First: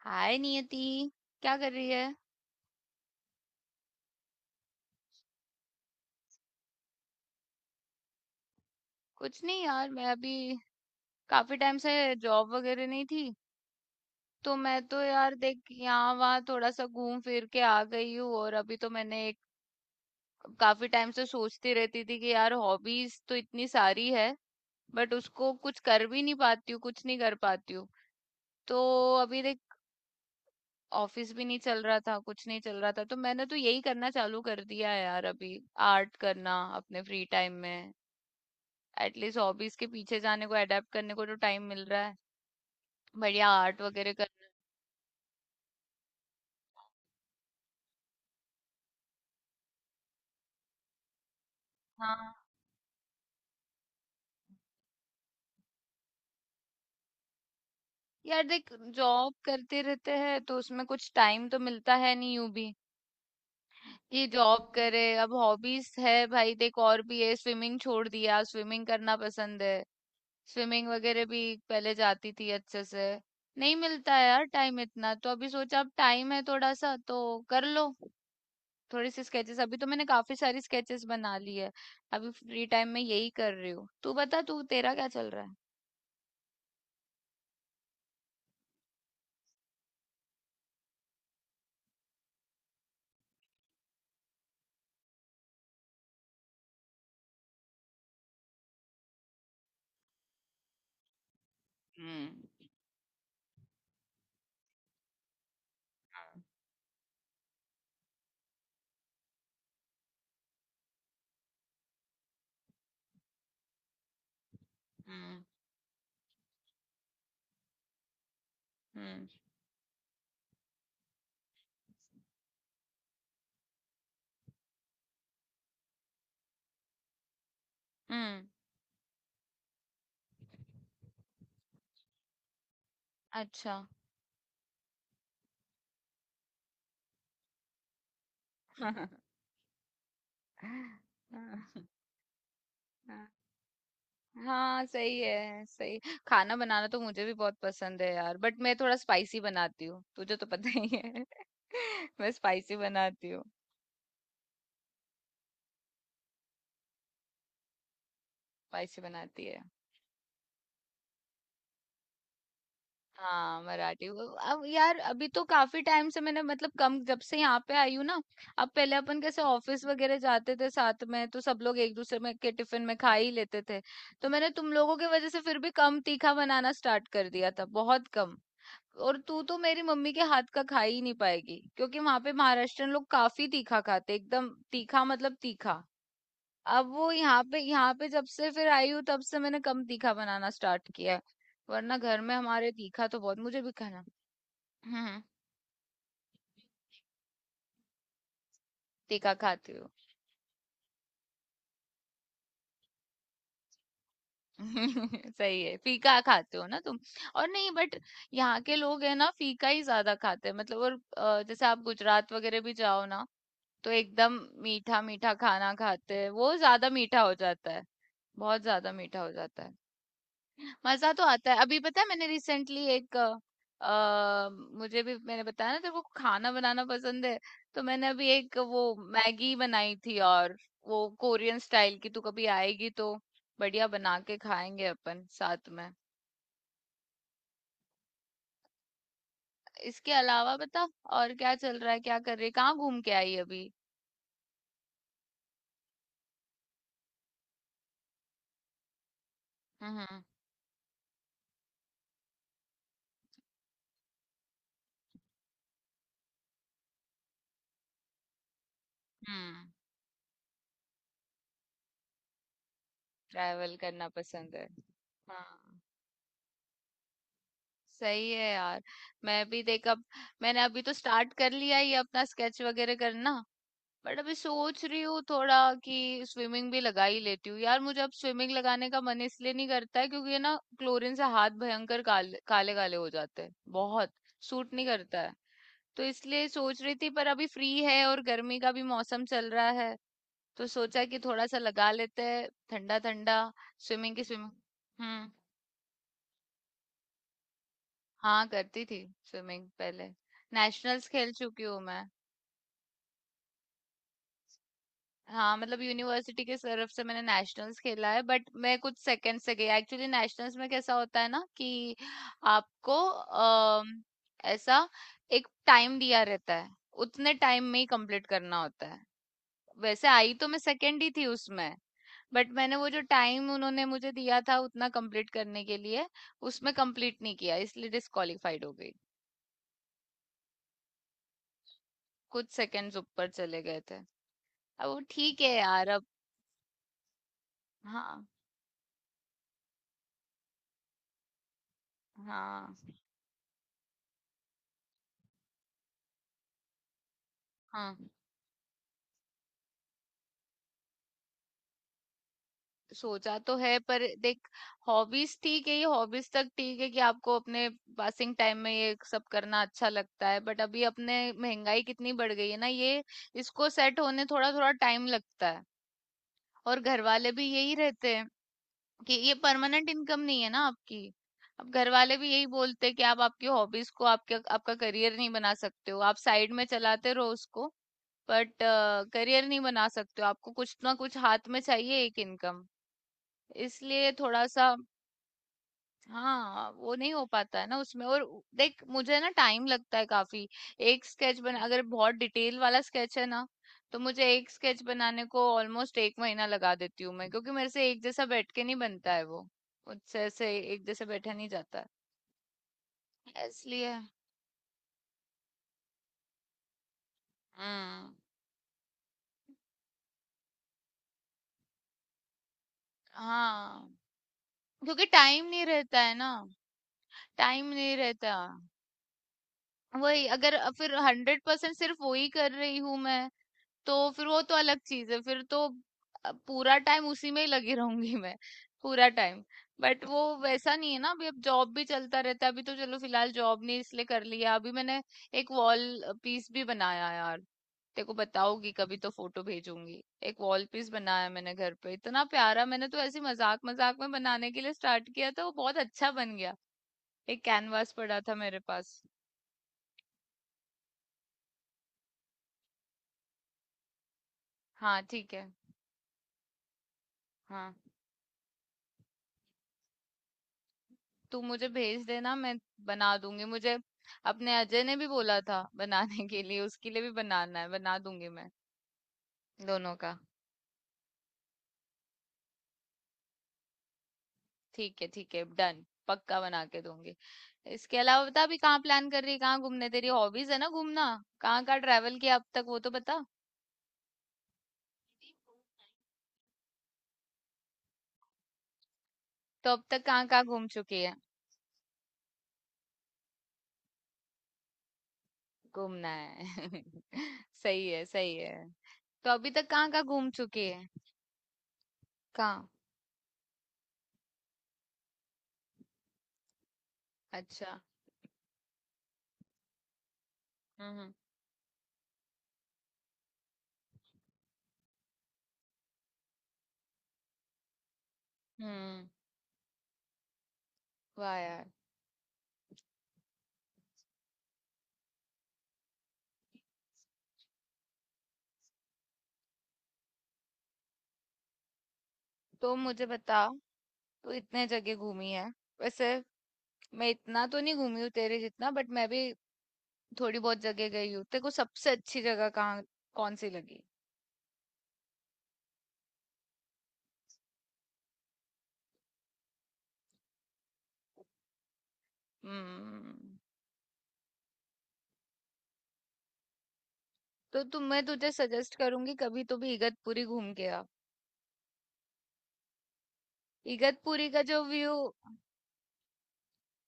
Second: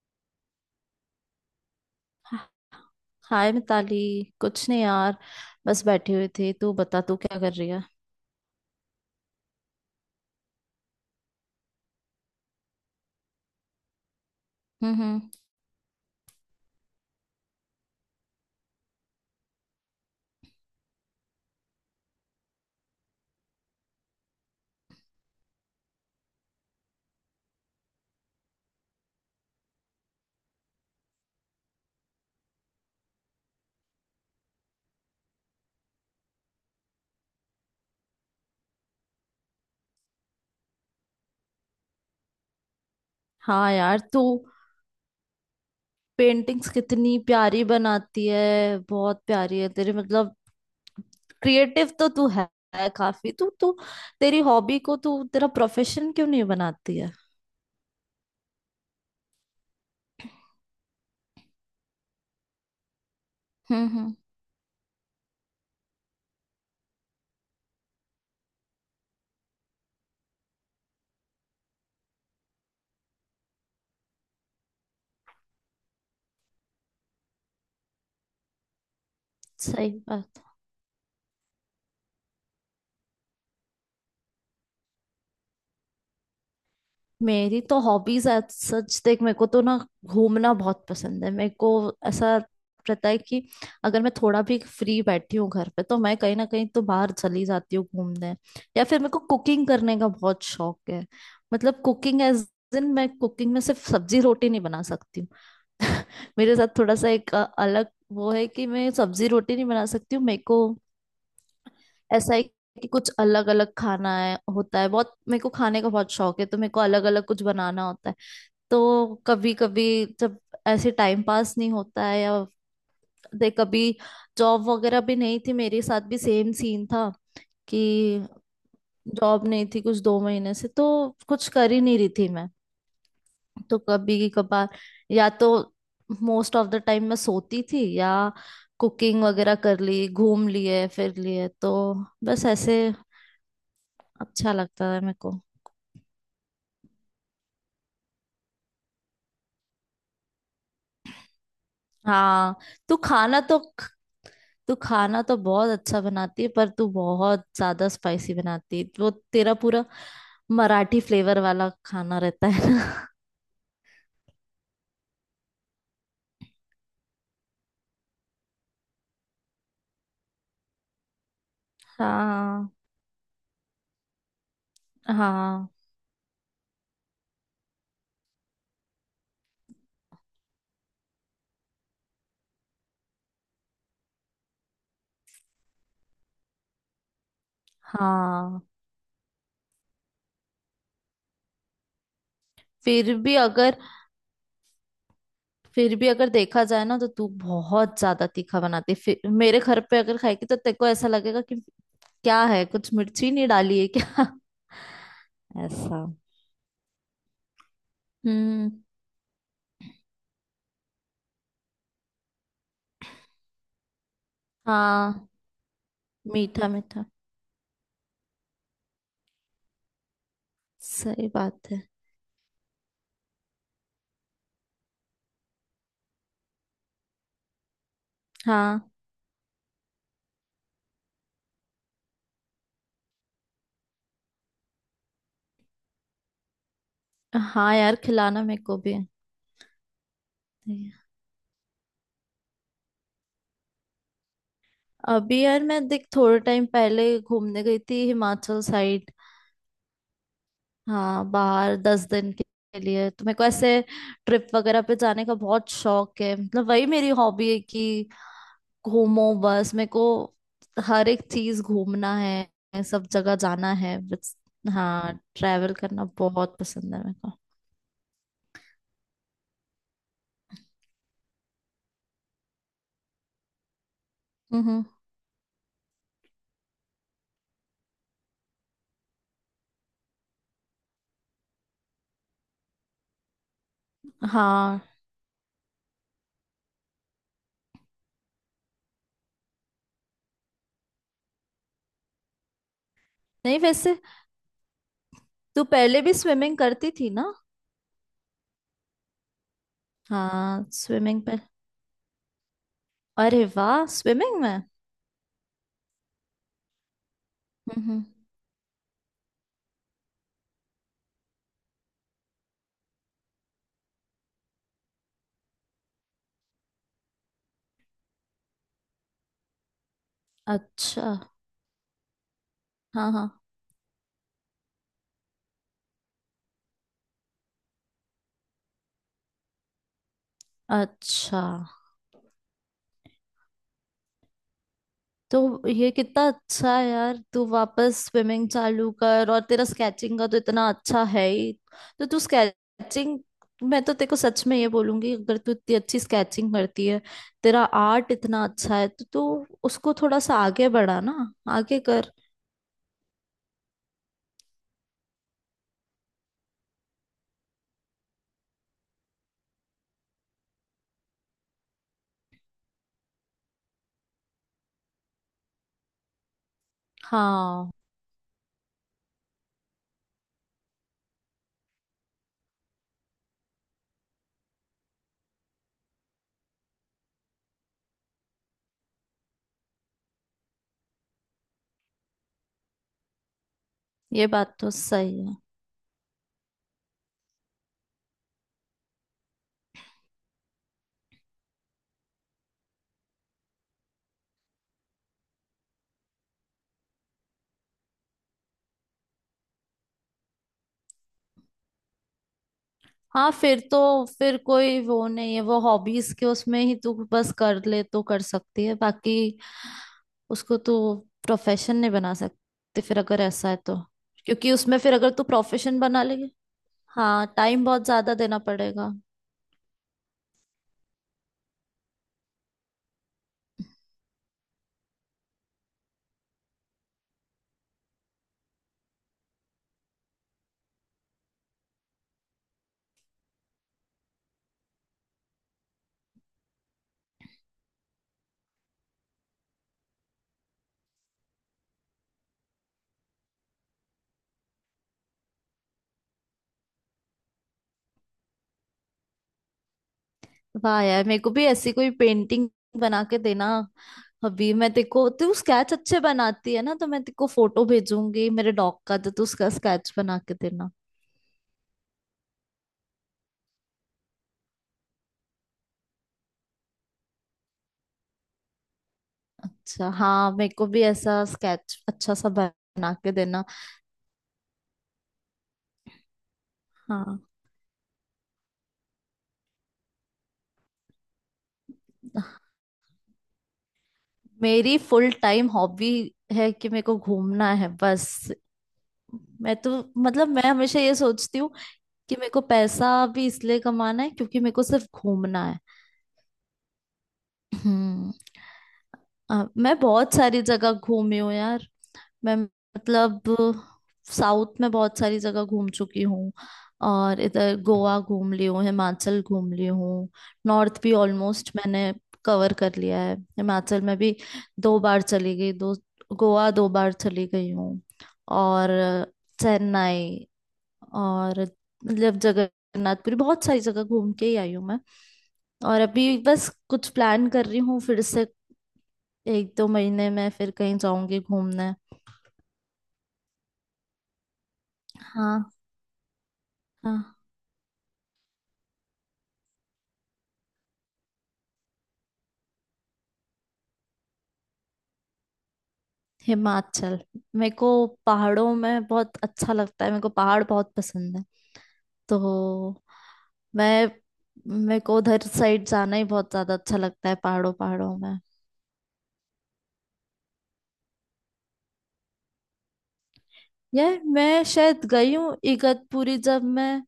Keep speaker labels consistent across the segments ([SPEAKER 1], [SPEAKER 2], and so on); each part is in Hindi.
[SPEAKER 1] हाय नियति, क्या कर रही है।
[SPEAKER 2] हाय मिताली। कुछ नहीं यार, बस बैठे हुए थे। तू बता, तू क्या कर रही है।
[SPEAKER 1] कुछ नहीं यार, मैं अभी काफी टाइम से जॉब वगैरह नहीं थी, तो मैं तो
[SPEAKER 2] हम्म।
[SPEAKER 1] यार देख यहाँ वहाँ थोड़ा सा घूम फिर के आ गई हूँ। और अभी तो मैंने एक काफी टाइम से सोचती रहती थी कि यार हॉबीज तो इतनी सारी है, बट उसको कुछ कर भी नहीं पाती हूँ, कुछ नहीं कर पाती हूँ। तो अभी देख ऑफिस भी नहीं चल रहा था, कुछ नहीं चल रहा था, तो मैंने तो यही करना चालू कर दिया है यार अभी, आर्ट करना अपने फ्री टाइम में। एटलीस्ट हॉबीज के पीछे जाने को, अडेप्ट करने को तो टाइम मिल रहा है। बढ़िया
[SPEAKER 2] हाँ
[SPEAKER 1] आर्ट
[SPEAKER 2] यार,
[SPEAKER 1] वगैरह
[SPEAKER 2] तू
[SPEAKER 1] करना।
[SPEAKER 2] पेंटिंग्स कितनी प्यारी बनाती है। बहुत प्यारी है तेरी, मतलब क्रिएटिव तो तू
[SPEAKER 1] हाँ
[SPEAKER 2] है काफी तू तू तेरी हॉबी को तू तेरा प्रोफेशन क्यों नहीं बनाती है।
[SPEAKER 1] यार, देख जॉब करते रहते हैं तो उसमें कुछ टाइम तो मिलता है नहीं यूं भी
[SPEAKER 2] हम्म।
[SPEAKER 1] कि जॉब करे। अब हॉबीज है भाई, देख और भी है, स्विमिंग छोड़ दिया, स्विमिंग करना पसंद है। स्विमिंग वगैरह भी पहले जाती थी अच्छे से। नहीं मिलता है यार टाइम इतना, तो अभी सोचा अब टाइम है थोड़ा सा तो कर लो थोड़ी सी स्केचेस। अभी तो
[SPEAKER 2] सही
[SPEAKER 1] मैंने काफी
[SPEAKER 2] बात।
[SPEAKER 1] सारी स्केचेस बना ली है। अभी फ्री टाइम में यही कर रही हूँ। तू बता, तू तेरा क्या चल रहा है।
[SPEAKER 2] मेरी तो हॉबीज, सच देख, मेरे को तो ना घूमना बहुत पसंद है। मेरे को ऐसा रहता है कि अगर मैं थोड़ा भी फ्री बैठी हूँ घर पे, तो मैं कहीं ना कहीं तो बाहर चली जाती हूँ घूमने, या फिर मेरे को कुकिंग करने का बहुत शौक है। मतलब कुकिंग एज
[SPEAKER 1] हम्म।
[SPEAKER 2] इन, मैं कुकिंग में सिर्फ सब्जी रोटी नहीं बना सकती हूँ। मेरे साथ थोड़ा सा एक अलग वो है कि मैं सब्जी रोटी नहीं बना सकती हूँ। मेरे को ऐसा है कि कुछ अलग अलग खाना है, होता है बहुत, मेरे
[SPEAKER 1] हम्म।
[SPEAKER 2] को खाने का बहुत शौक है, तो मेरे को अलग अलग कुछ बनाना होता है। तो
[SPEAKER 1] हम्म।
[SPEAKER 2] कभी कभी जब ऐसे टाइम पास नहीं होता है, या दे कभी, जॉब वगैरह भी नहीं थी, मेरे साथ भी सेम सीन था कि
[SPEAKER 1] हम्म।
[SPEAKER 2] जॉब नहीं थी कुछ 2 महीने से, तो कुछ कर ही नहीं रही थी मैं।
[SPEAKER 1] अच्छा।
[SPEAKER 2] तो कभी कभार या तो मोस्ट ऑफ द टाइम मैं सोती थी या
[SPEAKER 1] हम्म।
[SPEAKER 2] कुकिंग वगैरह कर ली, घूम लिए फिर लिए, तो बस ऐसे अच्छा
[SPEAKER 1] हाँ
[SPEAKER 2] लगता है मेरे
[SPEAKER 1] सही
[SPEAKER 2] को।
[SPEAKER 1] है, सही। खाना बनाना तो मुझे भी बहुत पसंद है यार, बट मैं थोड़ा स्पाइसी बनाती हूँ, तुझे तो पता ही है। मैं
[SPEAKER 2] हाँ।
[SPEAKER 1] स्पाइसी
[SPEAKER 2] तू
[SPEAKER 1] बनाती
[SPEAKER 2] खाना
[SPEAKER 1] हूँ।
[SPEAKER 2] तो तू खाना तो बहुत अच्छा बनाती है, पर तू बहुत ज्यादा स्पाइसी बनाती है।
[SPEAKER 1] स्पाइसी
[SPEAKER 2] वो
[SPEAKER 1] बनाती
[SPEAKER 2] तेरा
[SPEAKER 1] है।
[SPEAKER 2] पूरा मराठी फ्लेवर वाला खाना रहता है ना।
[SPEAKER 1] हाँ मराठी वो, अब यार अभी तो काफी टाइम से मैंने, मतलब कम, जब से यहाँ पे आई हूँ ना। अब पहले अपन कैसे ऑफिस वगैरह जाते थे साथ में, तो सब लोग एक दूसरे में के
[SPEAKER 2] हाँ।
[SPEAKER 1] टिफिन में खा ही लेते थे। तो मैंने तुम लोगों की वजह से फिर
[SPEAKER 2] हाँ।
[SPEAKER 1] भी कम तीखा बनाना स्टार्ट कर दिया था, बहुत कम। और तू तो मेरी मम्मी के हाथ का खा ही नहीं पाएगी, क्योंकि वहां पे महाराष्ट्रन लोग काफी तीखा खाते, एकदम तीखा, मतलब तीखा। अब वो यहाँ पे जब से
[SPEAKER 2] हाँ,
[SPEAKER 1] फिर आई हूँ, तब से मैंने कम तीखा बनाना स्टार्ट किया है। वरना घर में हमारे तीखा
[SPEAKER 2] फिर
[SPEAKER 1] तो
[SPEAKER 2] भी
[SPEAKER 1] बहुत मुझे भी
[SPEAKER 2] अगर,
[SPEAKER 1] खाना। हम्म हम्म,
[SPEAKER 2] फिर भी अगर देखा जाए ना, तो तू बहुत ज्यादा तीखा बनाती है। फिर
[SPEAKER 1] तीखा
[SPEAKER 2] मेरे
[SPEAKER 1] खाती
[SPEAKER 2] घर
[SPEAKER 1] हो।
[SPEAKER 2] पे अगर खाएगी तो तेरे को ऐसा लगेगा कि क्या है, कुछ मिर्ची नहीं डाली है क्या।
[SPEAKER 1] सही है,
[SPEAKER 2] ऐसा।
[SPEAKER 1] फीका खाते हो ना तुम। और नहीं बट यहाँ
[SPEAKER 2] हम्म।
[SPEAKER 1] के लोग है ना, फीका ही ज्यादा खाते हैं मतलब। और जैसे आप गुजरात वगैरह भी जाओ ना, तो एकदम मीठा
[SPEAKER 2] हाँ।
[SPEAKER 1] मीठा खाना खाते हैं, वो
[SPEAKER 2] मीठा
[SPEAKER 1] ज्यादा
[SPEAKER 2] मीठा।
[SPEAKER 1] मीठा हो जाता है। बहुत ज्यादा मीठा हो जाता है। मज़ा तो
[SPEAKER 2] सही
[SPEAKER 1] आता है।
[SPEAKER 2] बात
[SPEAKER 1] अभी
[SPEAKER 2] है।
[SPEAKER 1] पता है मैंने रिसेंटली एक अ, मुझे भी, मैंने बताया ना तेरे को खाना बनाना पसंद है, तो मैंने अभी एक वो
[SPEAKER 2] हाँ,
[SPEAKER 1] मैगी बनाई थी, और वो कोरियन स्टाइल की। तू कभी आएगी तो बढ़िया बना के खाएंगे अपन साथ में।
[SPEAKER 2] हाँ यार, खिलाना मेरे को भी
[SPEAKER 1] इसके अलावा बता,
[SPEAKER 2] है।
[SPEAKER 1] और क्या चल रहा है, क्या कर रही है, कहाँ घूम के आई अभी?
[SPEAKER 2] अभी यार, मैं देख थोड़े टाइम पहले घूमने गई थी हिमाचल साइड।
[SPEAKER 1] हम्म।
[SPEAKER 2] हाँ, बाहर 10 दिन के लिए। तो मेरे को ऐसे ट्रिप वगैरह पे जाने का बहुत शौक है, मतलब वही मेरी हॉबी है कि घूमो
[SPEAKER 1] हम्म।
[SPEAKER 2] बस मेरे को। हर एक चीज घूमना है, सब जगह जाना
[SPEAKER 1] ट्रैवल
[SPEAKER 2] है
[SPEAKER 1] करना
[SPEAKER 2] बस।
[SPEAKER 1] पसंद है।
[SPEAKER 2] हाँ, ट्रैवल
[SPEAKER 1] हाँ
[SPEAKER 2] करना बहुत पसंद है मेरे को।
[SPEAKER 1] सही है यार। मैं भी देख, अब मैंने अभी तो स्टार्ट कर लिया ये अपना स्केच वगैरह करना, बट अभी
[SPEAKER 2] हम्म।
[SPEAKER 1] सोच रही हूँ थोड़ा कि स्विमिंग भी लगा ही लेती हूँ यार। मुझे अब स्विमिंग लगाने का मन इसलिए नहीं करता है, क्योंकि ये ना क्लोरीन से हाथ भयंकर काले काले काले हो जाते हैं। बहुत सूट
[SPEAKER 2] हाँ।
[SPEAKER 1] नहीं करता है, तो इसलिए सोच रही थी। पर अभी फ्री है और गर्मी का भी मौसम चल रहा है, तो सोचा कि थोड़ा सा लगा लेते हैं, ठंडा ठंडा
[SPEAKER 2] नहीं, वैसे
[SPEAKER 1] स्विमिंग। हम्म।
[SPEAKER 2] तू पहले भी स्विमिंग करती थी ना।
[SPEAKER 1] हाँ करती थी, स्विमिंग पहले
[SPEAKER 2] हाँ,
[SPEAKER 1] नेशनल्स
[SPEAKER 2] स्विमिंग
[SPEAKER 1] खेल
[SPEAKER 2] पे।
[SPEAKER 1] चुकी हूँ मैं।
[SPEAKER 2] अरे वाह, स्विमिंग में।
[SPEAKER 1] हाँ मतलब यूनिवर्सिटी के तरफ से मैंने नेशनल्स
[SPEAKER 2] हम्म।
[SPEAKER 1] खेला है। बट मैं कुछ सेकंड से गई, एक्चुअली नेशनल्स में कैसा होता है ना कि आपको ऐसा एक टाइम दिया रहता है, उतने टाइम में ही कंप्लीट करना होता है। वैसे आई तो मैं सेकंड ही
[SPEAKER 2] अच्छा।
[SPEAKER 1] थी उसमें, बट मैंने वो जो
[SPEAKER 2] हाँ हाँ।
[SPEAKER 1] टाइम उन्होंने मुझे दिया था उतना कंप्लीट करने के लिए, उसमें कंप्लीट नहीं किया, इसलिए डिस्क्वालिफाइड हो गई।
[SPEAKER 2] अच्छा।
[SPEAKER 1] कुछ सेकंड्स ऊपर चले गए थे। अब वो ठीक है
[SPEAKER 2] तो
[SPEAKER 1] यार
[SPEAKER 2] ये
[SPEAKER 1] अब।
[SPEAKER 2] कितना अच्छा है यार, तू वापस
[SPEAKER 1] हाँ।
[SPEAKER 2] स्विमिंग चालू कर, और तेरा स्केचिंग का तो इतना अच्छा है ही, तो तू
[SPEAKER 1] हाँ।
[SPEAKER 2] स्केचिंग। मैं तो तेरे को सच में ये बोलूंगी, अगर तू इतनी अच्छी स्केचिंग करती है, तेरा
[SPEAKER 1] हाँ
[SPEAKER 2] आर्ट इतना अच्छा है, तो तू उसको थोड़ा सा आगे बढ़ा ना, आगे कर।
[SPEAKER 1] सोचा तो है पर देख, हॉबीज ठीक है, ये हॉबीज तक ठीक है कि आपको अपने पासिंग टाइम में ये सब करना अच्छा लगता है, बट अभी अपने महंगाई कितनी बढ़ गई है ना, ये इसको सेट होने थोड़ा थोड़ा टाइम लगता है। और घर वाले भी
[SPEAKER 2] हाँ,
[SPEAKER 1] यही रहते हैं कि ये परमानेंट इनकम नहीं है ना आपकी। अब घर वाले भी यही बोलते हैं कि आप आपकी हॉबीज को आपके आपका करियर नहीं बना सकते हो, आप साइड में चलाते रहो उसको। बट करियर नहीं बना सकते हो, आपको कुछ ना कुछ हाथ में चाहिए एक इनकम। इसलिए
[SPEAKER 2] ये
[SPEAKER 1] थोड़ा
[SPEAKER 2] बात
[SPEAKER 1] सा,
[SPEAKER 2] तो सही है।
[SPEAKER 1] हाँ वो नहीं हो पाता है ना उसमें। और देख मुझे ना टाइम लगता है काफी। एक स्केच बना, अगर बहुत डिटेल वाला स्केच है ना, तो मुझे एक स्केच बनाने को ऑलमोस्ट एक महीना लगा देती हूँ मैं, क्योंकि मेरे से एक जैसा बैठ के नहीं बनता है वो, मुझसे ऐसे एक जैसे बैठा नहीं जाता
[SPEAKER 2] हाँ,
[SPEAKER 1] है।
[SPEAKER 2] फिर तो,
[SPEAKER 1] इसलिए
[SPEAKER 2] फिर कोई वो नहीं है। वो हॉबीज के उसमें ही तू बस कर ले तो
[SPEAKER 1] हम्म।
[SPEAKER 2] कर सकती है, बाकी उसको तू प्रोफेशन नहीं बना सकती फिर, अगर ऐसा है तो।
[SPEAKER 1] हाँ
[SPEAKER 2] क्योंकि उसमें फिर
[SPEAKER 1] क्योंकि
[SPEAKER 2] अगर तू
[SPEAKER 1] टाइम नहीं
[SPEAKER 2] प्रोफेशन
[SPEAKER 1] रहता
[SPEAKER 2] बना
[SPEAKER 1] है
[SPEAKER 2] लेगी,
[SPEAKER 1] ना।
[SPEAKER 2] हाँ टाइम
[SPEAKER 1] टाइम
[SPEAKER 2] बहुत
[SPEAKER 1] नहीं
[SPEAKER 2] ज्यादा
[SPEAKER 1] रहता।
[SPEAKER 2] देना पड़ेगा।
[SPEAKER 1] वही अगर फिर 100% सिर्फ वही कर रही हूँ मैं, तो फिर वो तो अलग चीज है फिर तो। पूरा टाइम उसी में ही लगी रहूंगी मैं, पूरा टाइम। बट वो वैसा नहीं है ना अभी, अब जॉब भी चलता रहता है। अभी तो चलो फिलहाल जॉब नहीं, इसलिए कर लिया अभी मैंने। एक वॉल पीस भी बनाया यार, तेरे को बताऊंगी कभी, तो फोटो भेजूंगी। एक वॉल पीस बनाया मैंने घर पे, इतना प्यारा। मैंने तो ऐसे मजाक मजाक में बनाने के लिए स्टार्ट किया था, वो बहुत अच्छा बन गया। एक कैनवास पड़ा था मेरे पास।
[SPEAKER 2] वाह यार, मेरे को भी ऐसी कोई पेंटिंग बना के देना। अभी मैं
[SPEAKER 1] हाँ
[SPEAKER 2] देखो, तू
[SPEAKER 1] ठीक है।
[SPEAKER 2] स्केच अच्छे बनाती है ना, तो मैं तेको फोटो
[SPEAKER 1] हाँ।
[SPEAKER 2] भेजूंगी मेरे डॉग का, तो तू उसका स्केच बना के देना।
[SPEAKER 1] तू मुझे भेज देना, मैं बना दूंगी। मुझे अपने अजय ने भी बोला था बनाने के लिए, उसके लिए भी बनाना है, बना दूंगी मैं
[SPEAKER 2] अच्छा,
[SPEAKER 1] दोनों का।
[SPEAKER 2] हाँ, मेरे को भी ऐसा स्केच अच्छा सा बना के देना।
[SPEAKER 1] ठीक है ठीक है, डन, पक्का बना के दूंगी।
[SPEAKER 2] हाँ।
[SPEAKER 1] इसके अलावा बता, अभी कहाँ प्लान कर रही है, कहाँ घूमने, तेरी हॉबीज है ना घूमना। कहाँ कहाँ ट्रैवल किया अब तक, वो तो बता।
[SPEAKER 2] मेरी फुल टाइम हॉबी है कि मेरे को घूमना है बस। मैं
[SPEAKER 1] तो
[SPEAKER 2] तो,
[SPEAKER 1] अब तक कहाँ
[SPEAKER 2] मतलब मैं
[SPEAKER 1] कहाँ घूम
[SPEAKER 2] हमेशा ये
[SPEAKER 1] चुकी है।
[SPEAKER 2] सोचती हूँ कि मेरे को पैसा भी इसलिए कमाना है क्योंकि मेरे को सिर्फ घूमना है।
[SPEAKER 1] घूमना है। सही है,
[SPEAKER 2] हम्म।
[SPEAKER 1] सही है। तो अभी तक
[SPEAKER 2] मैं
[SPEAKER 1] कहाँ कहाँ
[SPEAKER 2] बहुत
[SPEAKER 1] घूम
[SPEAKER 2] सारी
[SPEAKER 1] चुकी
[SPEAKER 2] जगह
[SPEAKER 1] है।
[SPEAKER 2] घूमी हूँ यार। मैं,
[SPEAKER 1] कहाँ।
[SPEAKER 2] मतलब साउथ में बहुत सारी जगह घूम चुकी हूँ, और इधर
[SPEAKER 1] अच्छा।
[SPEAKER 2] गोवा घूम ली हूँ, हिमाचल घूम ली हूँ। नॉर्थ भी
[SPEAKER 1] हम्म।
[SPEAKER 2] ऑलमोस्ट मैंने कवर कर लिया है। हिमाचल में भी 2 बार चली गई। दो गोवा 2 बार चली गई हूँ, और
[SPEAKER 1] हम्म।
[SPEAKER 2] चेन्नई,
[SPEAKER 1] वाह
[SPEAKER 2] और
[SPEAKER 1] यार।
[SPEAKER 2] मतलब जगन्नाथपुरी, बहुत सारी जगह घूम के ही आई हूँ मैं। और अभी बस कुछ प्लान कर रही हूँ फिर से एक दो महीने में, फिर कहीं जाऊंगी घूमने।
[SPEAKER 1] तो मुझे बता, तू इतने जगह घूमी है
[SPEAKER 2] हाँ।
[SPEAKER 1] वैसे, मैं
[SPEAKER 2] हाँ।
[SPEAKER 1] इतना तो नहीं घूमी हूँ तेरे जितना, बट मैं भी थोड़ी बहुत जगह गई हूँ। तेरे को सबसे अच्छी जगह कहाँ, कौन सी लगी।
[SPEAKER 2] हिमाचल। मेरे को पहाड़ों में बहुत अच्छा लगता है, मेरे को पहाड़ बहुत पसंद है। तो
[SPEAKER 1] हम्म।
[SPEAKER 2] मैं, मेरे को उधर साइड जाना ही बहुत ज्यादा अच्छा लगता है, पहाड़ों
[SPEAKER 1] तो तुम
[SPEAKER 2] पहाड़ों
[SPEAKER 1] मैं
[SPEAKER 2] में।
[SPEAKER 1] तुझे सजेस्ट करूंगी, कभी तो भी इगतपुरी घूम के आ।
[SPEAKER 2] यार
[SPEAKER 1] इगतपुरी का
[SPEAKER 2] मैं
[SPEAKER 1] जो
[SPEAKER 2] शायद
[SPEAKER 1] व्यू,
[SPEAKER 2] गई हूँ इगतपुरी, जब मैं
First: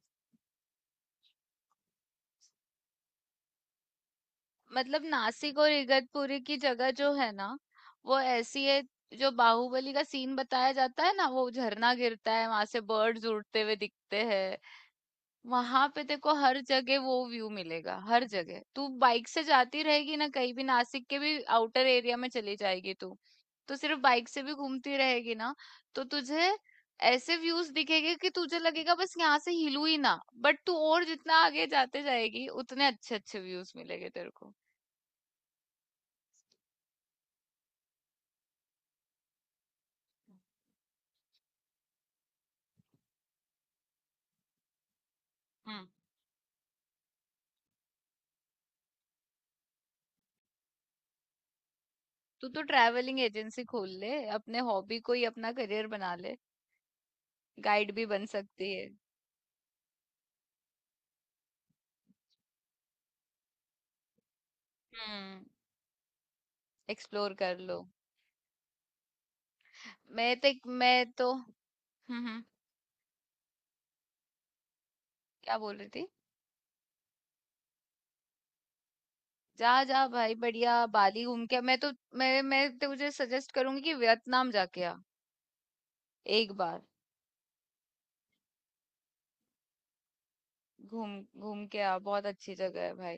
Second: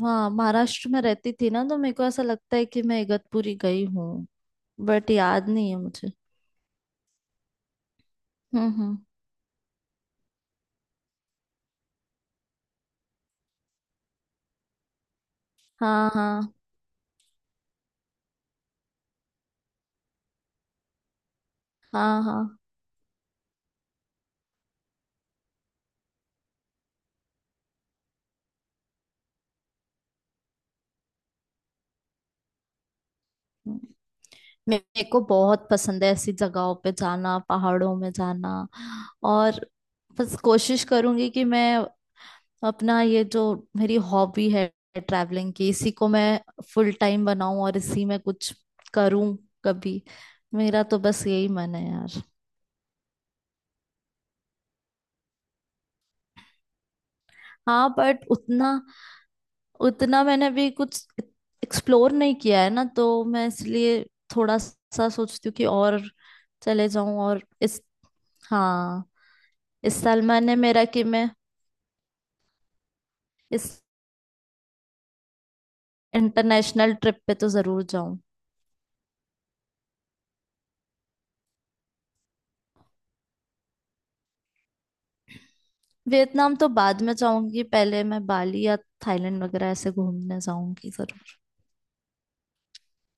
[SPEAKER 2] वहाँ महाराष्ट्र में रहती थी ना, तो मेरे को ऐसा लगता है कि मैं इगतपुरी गई हूँ।
[SPEAKER 1] मतलब
[SPEAKER 2] बट याद
[SPEAKER 1] नासिक और
[SPEAKER 2] नहीं है मुझे।
[SPEAKER 1] इगतपुरी की जगह जो है ना, वो ऐसी है,
[SPEAKER 2] हम्म।
[SPEAKER 1] जो बाहुबली का सीन बताया जाता है ना, वो झरना गिरता है, वहां से बर्ड्स उड़ते हुए दिखते हैं, वहां पे।
[SPEAKER 2] हाँ
[SPEAKER 1] देखो
[SPEAKER 2] हाँ।
[SPEAKER 1] हर जगह वो व्यू मिलेगा, हर जगह तू बाइक से जाती रहेगी ना कहीं भी, नासिक के भी आउटर एरिया
[SPEAKER 2] हाँ
[SPEAKER 1] में
[SPEAKER 2] हाँ।
[SPEAKER 1] चली जाएगी तू, तो सिर्फ बाइक से भी घूमती रहेगी ना, तो तुझे ऐसे व्यूज दिखेंगे कि तुझे लगेगा बस यहाँ से हिलू ही ना। बट तू और जितना आगे जाते जाएगी, उतने अच्छे अच्छे व्यूज मिलेंगे तेरे को।
[SPEAKER 2] मेरे को बहुत पसंद है ऐसी जगहों पे जाना, पहाड़ों में जाना, और बस कोशिश करूंगी कि मैं अपना ये जो मेरी हॉबी है ट्रैवलिंग की,
[SPEAKER 1] हम्म।
[SPEAKER 2] इसी को मैं फुल टाइम बनाऊं और इसी में कुछ करूं कभी। मेरा तो बस यही मन है यार।
[SPEAKER 1] तू तो ट्रैवलिंग एजेंसी खोल ले, अपने हॉबी को ही अपना करियर बना ले,
[SPEAKER 2] हाँ,
[SPEAKER 1] गाइड भी
[SPEAKER 2] बट
[SPEAKER 1] बन सकती
[SPEAKER 2] उतना,
[SPEAKER 1] है।
[SPEAKER 2] उतना मैंने भी कुछ एक्सप्लोर नहीं किया है ना, तो मैं इसलिए थोड़ा सा
[SPEAKER 1] हम्म।
[SPEAKER 2] सोचती हूँ कि और चले जाऊं
[SPEAKER 1] एक्सप्लोर
[SPEAKER 2] और
[SPEAKER 1] कर लो।
[SPEAKER 2] इस, हाँ, इस साल
[SPEAKER 1] मैं तो
[SPEAKER 2] मैंने मेरा कि
[SPEAKER 1] मैं
[SPEAKER 2] मैं
[SPEAKER 1] तो हम्म हम्म,
[SPEAKER 2] इस
[SPEAKER 1] क्या बोल रही थी।
[SPEAKER 2] इंटरनेशनल ट्रिप पे तो जरूर जाऊं।
[SPEAKER 1] जा जा भाई, बढ़िया बाली घूम के। मैं मैं तुझे सजेस्ट करूंगी कि वियतनाम जाके आ, एक
[SPEAKER 2] वियतनाम तो
[SPEAKER 1] बार
[SPEAKER 2] बाद में जाऊंगी, पहले मैं बाली या थाईलैंड वगैरह ऐसे घूमने जाऊंगी
[SPEAKER 1] घूम
[SPEAKER 2] जरूर।
[SPEAKER 1] घूम के आ, बहुत अच्छी जगह है भाई।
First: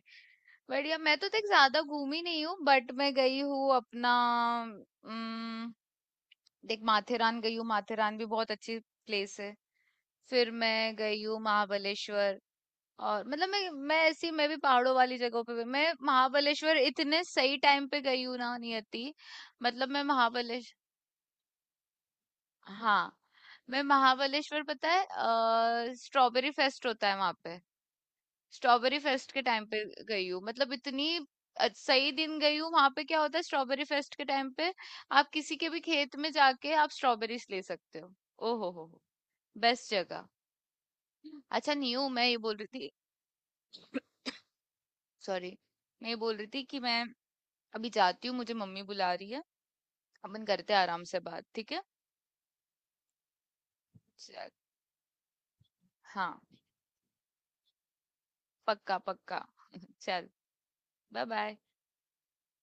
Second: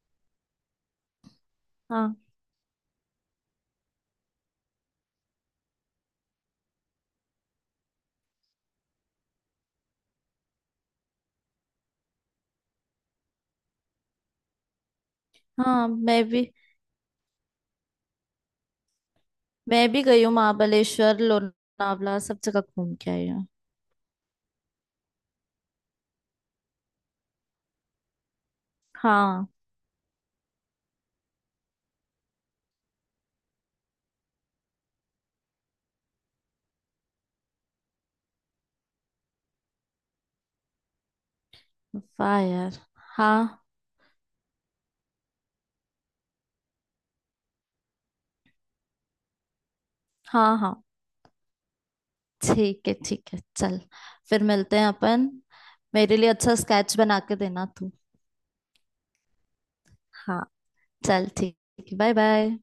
[SPEAKER 1] बढ़िया, मैं तो देख ज्यादा
[SPEAKER 2] हाँ
[SPEAKER 1] घूमी नहीं हूँ, बट मैं गई हूँ अपना, उम, देख माथेरान गई हूँ, माथेरान भी बहुत अच्छी प्लेस है। फिर मैं गई हूँ महाबलेश्वर, और मतलब मैं ऐसी, मैं भी पहाड़ों वाली जगहों पे
[SPEAKER 2] हाँ,
[SPEAKER 1] मैं
[SPEAKER 2] मैं भी,
[SPEAKER 1] महाबलेश्वर इतने सही टाइम पे गई हूँ ना नियति,
[SPEAKER 2] मैं
[SPEAKER 1] मतलब
[SPEAKER 2] भी
[SPEAKER 1] मैं
[SPEAKER 2] गई हूँ
[SPEAKER 1] महाबलेश्वर,
[SPEAKER 2] महाबलेश्वर, लोनावला सब जगह घूम के
[SPEAKER 1] हाँ,
[SPEAKER 2] आई हूँ।
[SPEAKER 1] मैं महाबलेश्वर, पता है स्ट्रॉबेरी फेस्ट होता है वहां पे, स्ट्रॉबेरी फेस्ट के
[SPEAKER 2] हाँ।
[SPEAKER 1] टाइम पे गई हूँ, मतलब इतनी सही दिन गई हूँ वहां पे। क्या होता है स्ट्रॉबेरी फेस्ट के टाइम पे, आप किसी के भी खेत में जाके आप स्ट्रॉबेरीज ले सकते हो। ओ हो, बेस्ट जगह। अच्छा न्यू, मैं ये
[SPEAKER 2] वाह
[SPEAKER 1] बोल रही
[SPEAKER 2] यार।
[SPEAKER 1] थी,
[SPEAKER 2] हाँ।
[SPEAKER 1] सॉरी, मैं ये बोल रही थी कि मैं अभी जाती हूँ, मुझे मम्मी बुला रही है। अपन
[SPEAKER 2] हाँ
[SPEAKER 1] करते
[SPEAKER 2] हाँ,
[SPEAKER 1] हैं आराम से बात, ठीक है,
[SPEAKER 2] ठीक है ठीक है, चल, फिर
[SPEAKER 1] चल।
[SPEAKER 2] मिलते हैं अपन। मेरे लिए
[SPEAKER 1] हाँ,
[SPEAKER 2] अच्छा स्केच बना के देना तू।
[SPEAKER 1] पक्का पक्का। चल,
[SPEAKER 2] हाँ।
[SPEAKER 1] बाय
[SPEAKER 2] चल
[SPEAKER 1] बाय।
[SPEAKER 2] ठीक है, बाय बाय।